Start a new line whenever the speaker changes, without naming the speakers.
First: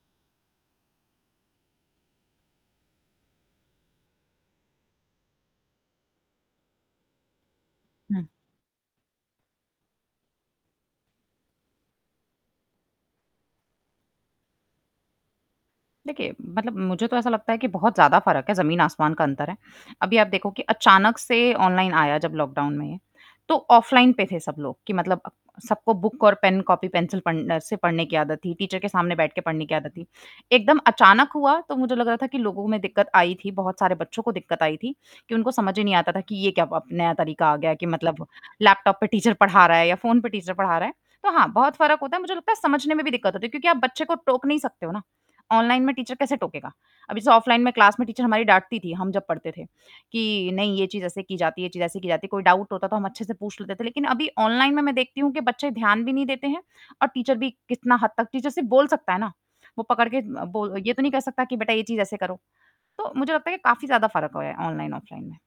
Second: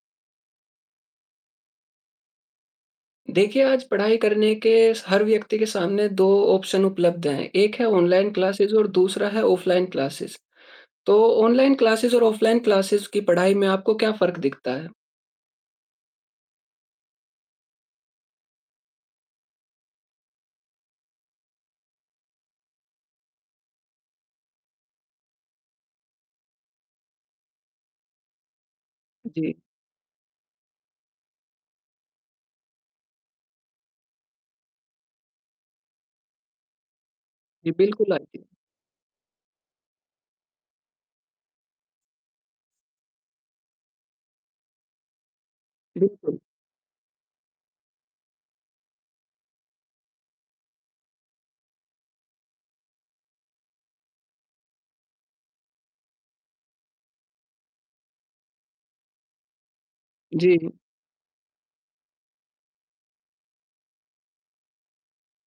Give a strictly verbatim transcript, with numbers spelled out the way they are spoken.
देखिए, आज पढ़ाई करने के स हर व्यक्ति के सामने दो ऑप्शन उपलब्ध हैं, एक है
हुँ।
ऑनलाइन क्लासेज़ और दूसरा है ऑफ़लाइन क्लासेस। तो ऑनलाइन क्लासेस और ऑफ़लाइन क्लासेस की पढ़ाई में आपको क्या फ़र्क दिखता है?
देखिए, मतलब मुझे तो ऐसा लगता है कि बहुत ज़्यादा फ़र्क है, ज़मीन-आसमान का अंतर है, अभी आप देखो कि अचानक से ऑनलाइन आया जब लॉकडाउन में, तो ऑफ़लाइन पे थे सब लोग कि मतलब अ, सबको बुक और पेन, कॉपी-पेंसिल पन से पढ़ने की आदत थी, टीचर के सामने बैठ के
जी।
पढ़ने की आदत थी, एकदम अचानक हुआ तो मुझे लग रहा था कि लोगों में दिक्कत आई थी, बहुत सारे बच्चों को दिक्कत आई थी कि उनको समझ ही नहीं आता था कि ये क्या अब नया तरीका आ गया
जी,
है कि
बिल्कुल आई
मतलब
थी।
लैपटॉप पे टीचर पढ़ा रहा है या फ़ोन पे टीचर पढ़ा रहा है। तो हाँ, बहुत फ़र्क होता है, मुझे लगता है समझने में भी दिक्कत होती है क्योंकि आप बच्चे को टोक नहीं सकते हो ना, ऑनलाइन में टीचर कैसे
बिल्कुल।
टोकेगा? अभी जैसे ऑफ़लाइन में क्लास में टीचर हमारी डाँटती थी, हम जब पढ़ते थे कि नहीं ये चीज़ ऐसे की जाती है, ये चीज़ ऐसे की जाती है, कोई डाउट होता तो हम अच्छे से पूछ लेते थे लेकिन अभी ऑनलाइन में मैं देखती हूँ कि बच्चे ध्यान भी नहीं देते हैं और टीचर भी कितना हद तक टीचर सिर्फ़ बोल सकता है ना? वो पकड़ के अ,
जी।
बोल ये तो नहीं कह सकता कि बेटा ये चीज़ ऐसे करो, तो मुझे लगता है ये काफ़ी ज़्यादा फ़र्क हो गया ऑनलाइन, ऑफ़लाइन में।